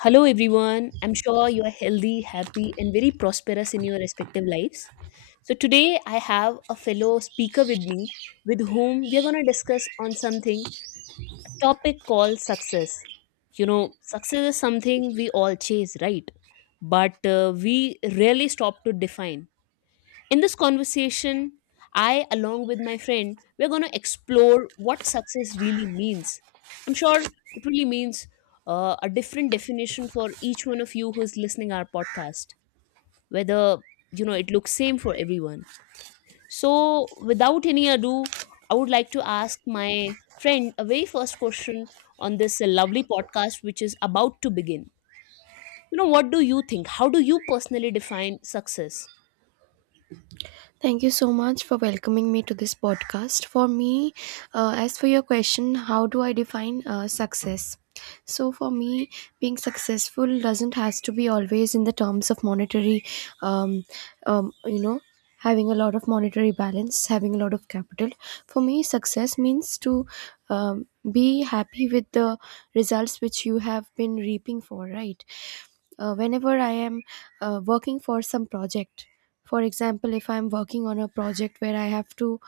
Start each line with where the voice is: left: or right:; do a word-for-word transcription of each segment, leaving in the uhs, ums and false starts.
left: Hello, everyone. I'm sure you are healthy, happy, and very prosperous in your respective lives. So, today I have a fellow speaker with me with whom we are going to discuss on something, a topic called success. You know, success is something we all chase, right? But uh, we rarely stop to define. In this conversation, I, along with my friend, we're going to explore what success really means. I'm sure it really means uh, a different definition for each one of you who's listening our podcast, whether you know it looks same for everyone. So, without any ado, I would like to ask my friend a very first question on this uh, lovely podcast, which is about to begin. You know, what do you think? How do you personally define success?
right: Thank you so much for welcoming me to this podcast. For me, uh, as for your question, how do I define uh, success? So for me, being successful doesn't has to be always in the terms of monetary, um, um, you know, having a lot of monetary balance, having a lot of capital. For me, success means to um, be happy with the results which you have been reaping for, right? Uh, whenever I am uh, working for some project. For example, if I'm working on a project where I have to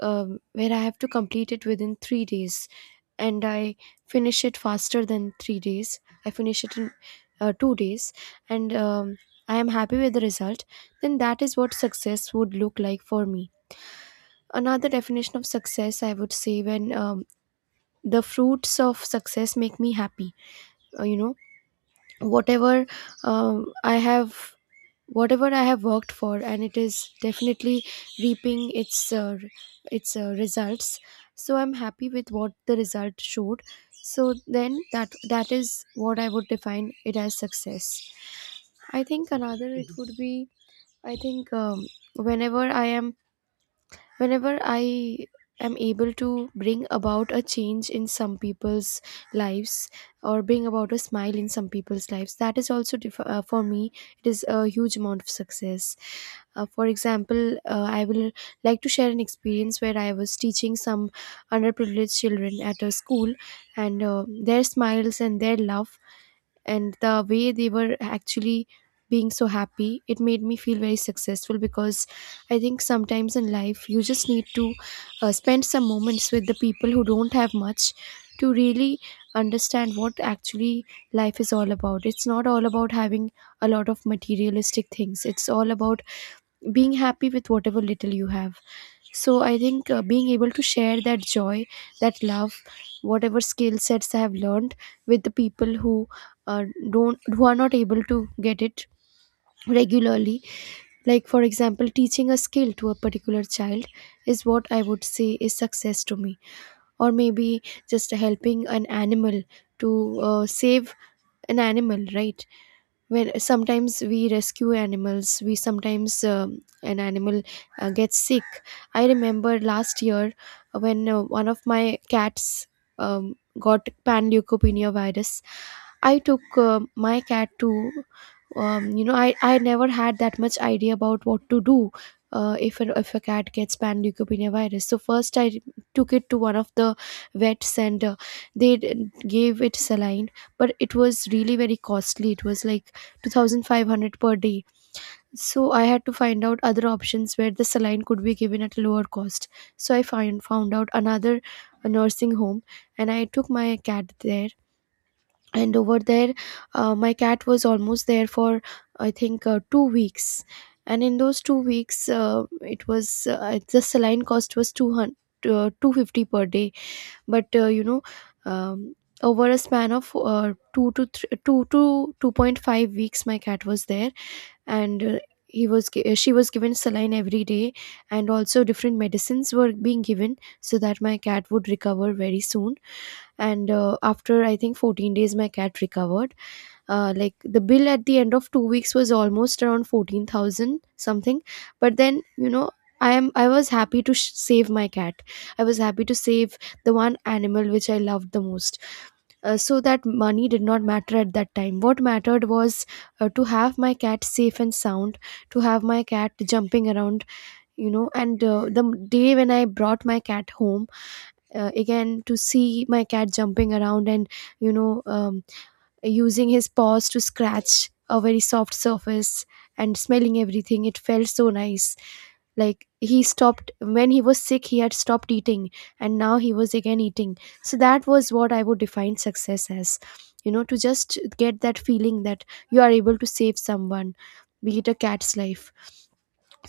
right: um, where I have to complete it within three days, and I finish it faster than three days, I finish it in uh, two days, and um, I am happy with the result. Then that is what success would look like for me. Another definition of success, I would say, when um, the fruits of success make me happy. Uh, you know, whatever um, I have Whatever I have worked for, and it is definitely reaping its uh, re- its uh, results. So I'm happy with what the result showed. So then that that is what I would define it as success. I think another it would be I think um, Whenever I am whenever i am able to bring about a change in some people's lives, or bring about a smile in some people's lives, that is also dif- uh, for me it is a huge amount of success. Uh, for example, uh, I will like to share an experience where I was teaching some underprivileged children at a school, and uh, their smiles and their love and the way they were actually being so happy, it made me feel very successful. Because I think sometimes in life you just need to uh, spend some moments with the people who don't have much, to really understand what actually life is all about. It's not all about having a lot of materialistic things, it's all about being happy with whatever little you have. So I think uh, being able to share that joy, that love, whatever skill sets I have learned with the people who uh, don't who are not able to get it regularly, like for example teaching a skill to a particular child, is what I would say is success to me. Or maybe just helping an animal, to uh, save an animal, right? Where sometimes we rescue animals, we sometimes um, an animal uh, gets sick. I remember last year when uh, one of my cats um, got panleukopenia virus. I took uh, my cat to, um, you know, I, I never had that much idea about what to do uh, if, a, if a cat gets panleukopenia virus. So first I took it to one of the vets and uh, they d- gave it saline, but it was really very costly. It was like two thousand five hundred per day. So I had to find out other options where the saline could be given at a lower cost. So I find, found out another nursing home, and I took my cat there. And over there, uh, my cat was almost there for i think uh, two weeks. And in those two weeks, uh, it was uh, the saline cost was two hundred uh, two hundred fifty per day. But uh, you know um, over a span of uh, two to three, two to two point five weeks my cat was there, and uh, he was gi- uh, she was given saline every day, and also different medicines were being given so that my cat would recover very soon. And uh, after I think fourteen days my cat recovered. Uh, like the bill at the end of two weeks was almost around fourteen thousand something. But then, you know, I am I was happy to sh- save my cat. I was happy to save the one animal which I loved the most. Uh, so that money did not matter at that time. What mattered was uh, to have my cat safe and sound, to have my cat jumping around, you know. And uh, the day when I brought my cat home, uh, again to see my cat jumping around and you know um, using his paws to scratch a very soft surface and smelling everything, it felt so nice. Like he stopped when he was sick, he had stopped eating, and now he was again eating. So that was what I would define success as. You know, to just get that feeling that you are able to save someone, be it a cat's life.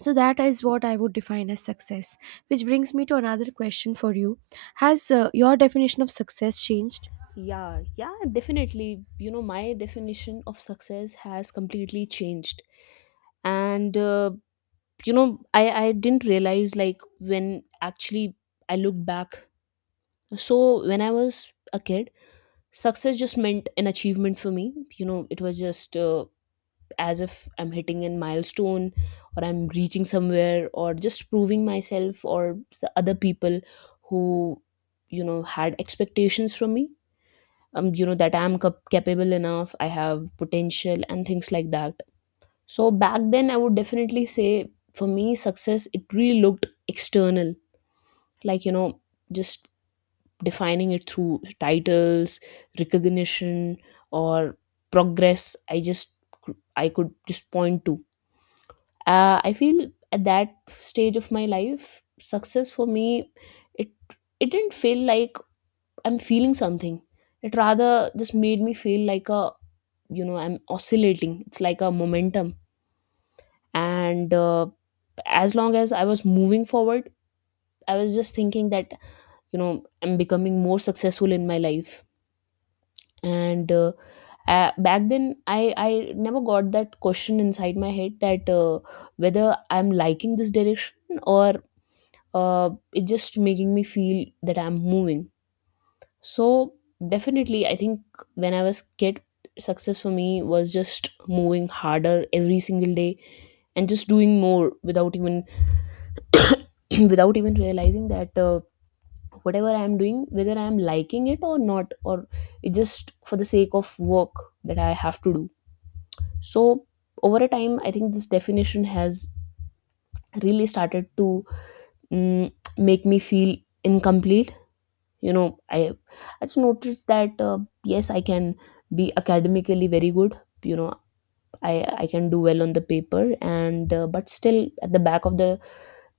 right: So that is what I would define as success. Which brings me to another question for you. Has uh, your definition of success changed?
left: Yeah, yeah, definitely. You know, my definition of success has completely changed. And, uh, you know, I, I didn't realize like when actually I look back. So, when I was a kid, success just meant an achievement for me. You know, it was just uh, as if I'm hitting a milestone or I'm reaching somewhere or just proving myself or the other people who, you know, had expectations from me. Um, you know that i'm cap- capable enough, I have potential and things like that. So back then I would definitely say for me success, it really looked external, like, you know, just defining it through titles, recognition or progress. i just I could just point to, uh, I feel at that stage of my life success for me, it it didn't feel like I'm feeling something. It rather just made me feel like a, you know, I'm oscillating, it's like a momentum. And uh, As long as I was moving forward, I was just thinking that, you know, I'm becoming more successful in my life. And uh, uh, Back then, i i never got that question inside my head that uh, whether I'm liking this direction or uh, it's just making me feel that I'm moving. So definitely I think when I was kid, success for me was just moving harder every single day and just doing more without even without even realizing that uh, whatever I am doing, whether I am liking it or not, or it's just for the sake of work that I have to do. So over a time I think this definition has really started to mm, make me feel incomplete. You know, i i just noticed that uh, yes, I can be academically very good. You know, I I can do well on the paper, and uh, but still at the back of the,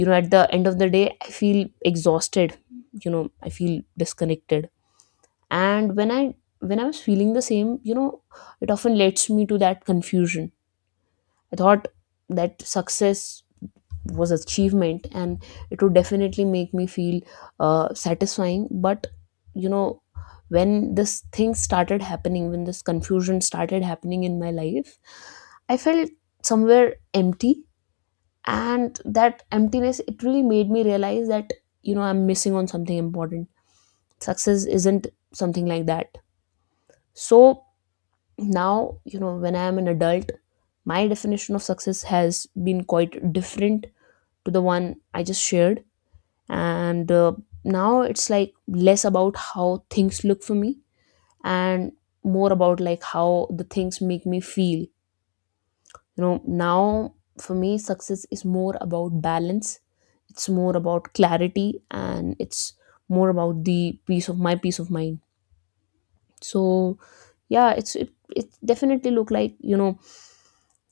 left: you know, at the end of the day I feel exhausted. You know, I feel disconnected. And when I when I was feeling the same, you know, it often leads me to that confusion. I thought that success was achievement and it would definitely make me feel uh, satisfying. But you know, when this thing started happening when this confusion started happening in my life, I felt somewhere empty. And that emptiness, it really made me realize that, you know, I'm missing on something important. Success isn't something like that. So now, you know, when I am an adult, my definition of success has been quite different to the one I just shared. And uh, Now it's like less about how things look for me and more about like how the things make me feel. You know, now for me success is more about balance, it's more about clarity, and it's more about the peace of my peace of mind. So yeah, it's it, it definitely look like, you know,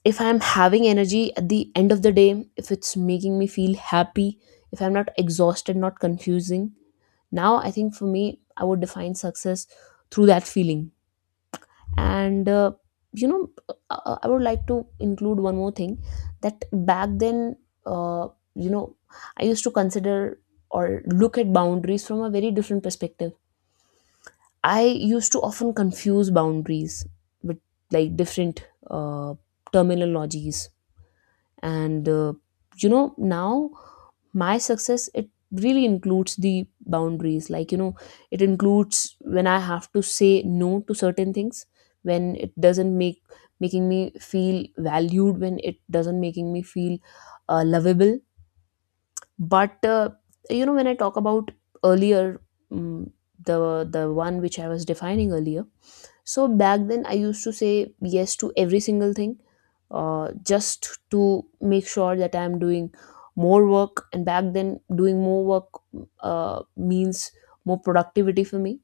left: if I'm having energy at the end of the day, if it's making me feel happy, if I'm not exhausted, not confusing. Now I think for me I would define success through that feeling. And uh, you know uh, uh, I would like to include one more thing, that back then, uh, you know, I used to consider or look at boundaries from a very different perspective. I used to often confuse boundaries with like different uh, terminologies. And uh, You know, now my success, it really includes the boundaries, like, you know, it includes when I have to say no to certain things, when it doesn't make making me feel valued, when it doesn't making me feel uh, lovable. But uh, you know, when I talk about earlier, mm the the one which I was defining earlier, so back then I used to say yes to every single thing, uh, just to make sure that I'm doing more work. And back then, doing more work uh, means more productivity for me.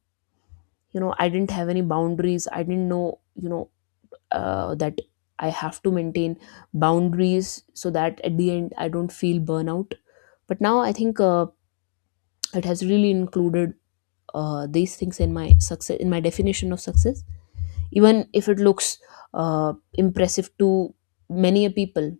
left: You know, I didn't have any boundaries. I didn't know, you know, uh, that I have to maintain boundaries so that at the end I don't feel burnout. But now I think uh, it has really included uh, these things in my success, in my definition of success, even if it looks uh, impressive to many a people.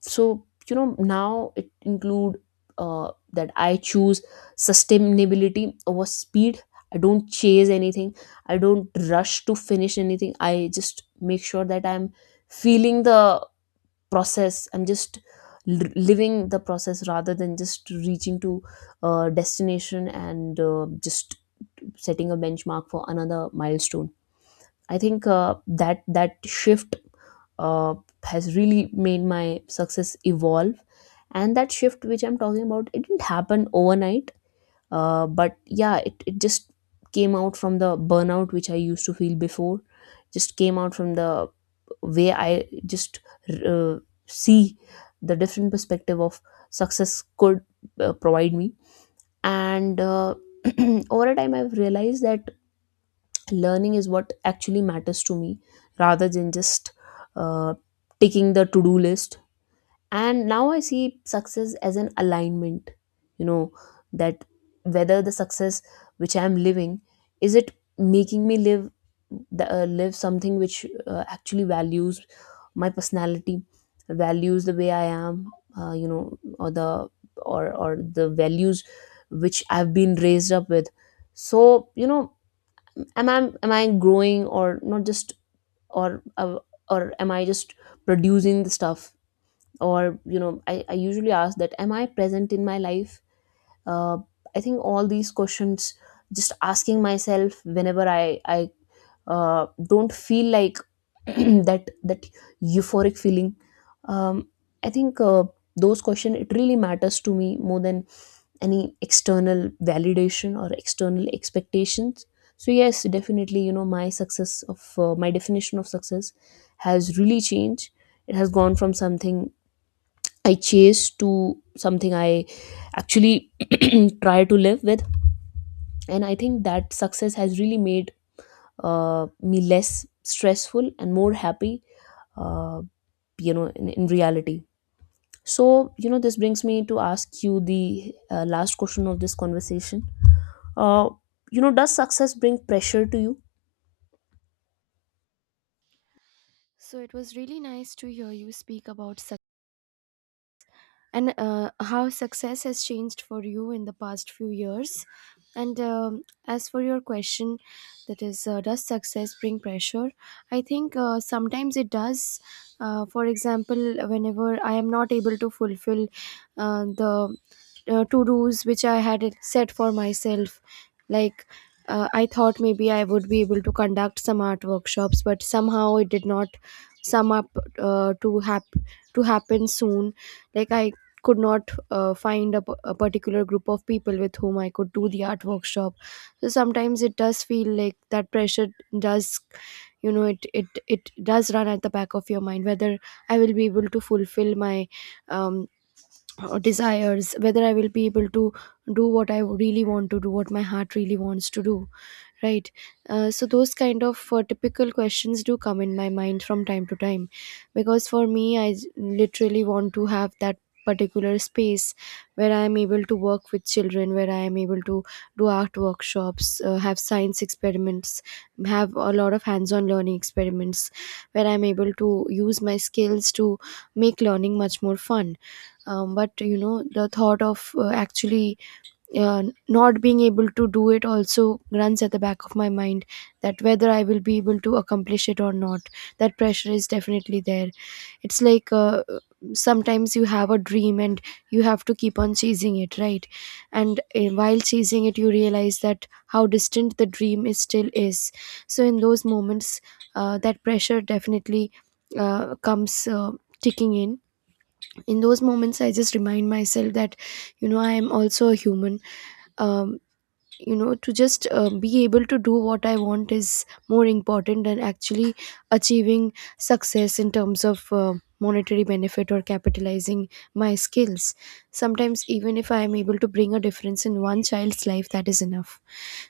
left: So you know, now it include uh, that I choose sustainability over speed. I don't chase anything, I don't rush to finish anything. I just make sure that I'm feeling the process. I'm just l- living the process rather than just reaching to a destination and uh, just setting a benchmark for another milestone. I think uh, that that shift, uh, has really made my success evolve. And that shift which I'm talking about, it didn't happen overnight. Uh, but yeah, it, it just came out from the burnout which I used to feel before. Just came out from the way I just uh, see the different perspective of success could uh, provide me. And uh, Over a time I've realized that learning is what actually matters to me rather than just uh, taking the to-do list. And now I see success as an alignment, you know, that whether the success which I am living, is it making me live the, uh, live something which uh, actually values my personality, values the way I am, uh, you know, or the or or the values which I've been raised up with. So you know, am I, am I growing or not just or uh, or am I just producing the stuff? Or you know, I, I usually ask that am I present in my life. uh, I think all these questions, just asking myself whenever i i uh, don't feel like that that euphoric feeling. um, I think uh, those questions, it really matters to me more than any external validation or external expectations. So yes, definitely, you know, my success of uh, my definition of success has really changed. It has gone from something I chase to something I actually try to live with. And I think that success has really made uh, me less stressful and more happy, uh, you know, in, in reality. So you know, this brings me to ask you the uh, last question of this conversation. uh, you know, does success bring pressure to you?
right: So it was really nice to hear you speak about success, and uh, how success has changed for you in the past few years. And um, as for your question, that is, uh, does success bring pressure? I think uh, sometimes it does. Uh, for example, whenever I am not able to fulfill uh, the uh, to dos which I had it set for myself, like uh, I thought maybe I would be able to conduct some art workshops, but somehow it did not sum up uh, to hap- to happen soon. Like I could not uh, find a, p- a particular group of people with whom I could do the art workshop. So sometimes it does feel like that pressure does, you know, it it it does run at the back of your mind whether I will be able to fulfill my um, desires, whether I will be able to do what I really want to do, what my heart really wants to do, right? Uh, so those kind of uh, typical questions do come in my mind from time to time. Because for me i s- literally want to have that particular space where I am able to work with children, where I am able to do art workshops, uh, have science experiments, have a lot of hands on learning experiments, where I'm able to use my skills to make learning much more fun. Um, but you know the thought of uh, actually uh, not being able to do it also runs at the back of my mind, that whether I will be able to accomplish it or not. That pressure is definitely there. It's like uh, sometimes you have a dream and you have to keep on chasing it, right? And uh, while chasing it, you realize that how distant the dream is still is. So in those moments, uh, that pressure definitely uh, comes. Uh, ticking in in those moments, I just remind myself that you know I am also a human. um, you know, to just uh, be able to do what I want is more important than actually achieving success in terms of uh, monetary benefit or capitalizing my skills. Sometimes even if I am able to bring a difference in one child's life, that is enough.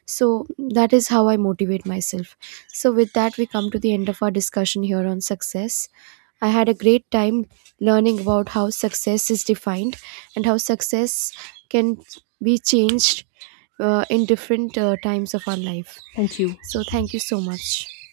right: So that is how I motivate myself. So, with that, we come to the end of our discussion here on success. I had a great time learning about how success is defined and how success can be changed uh, in different uh, times of our life.
left: Thank you.
right: So, thank you so much.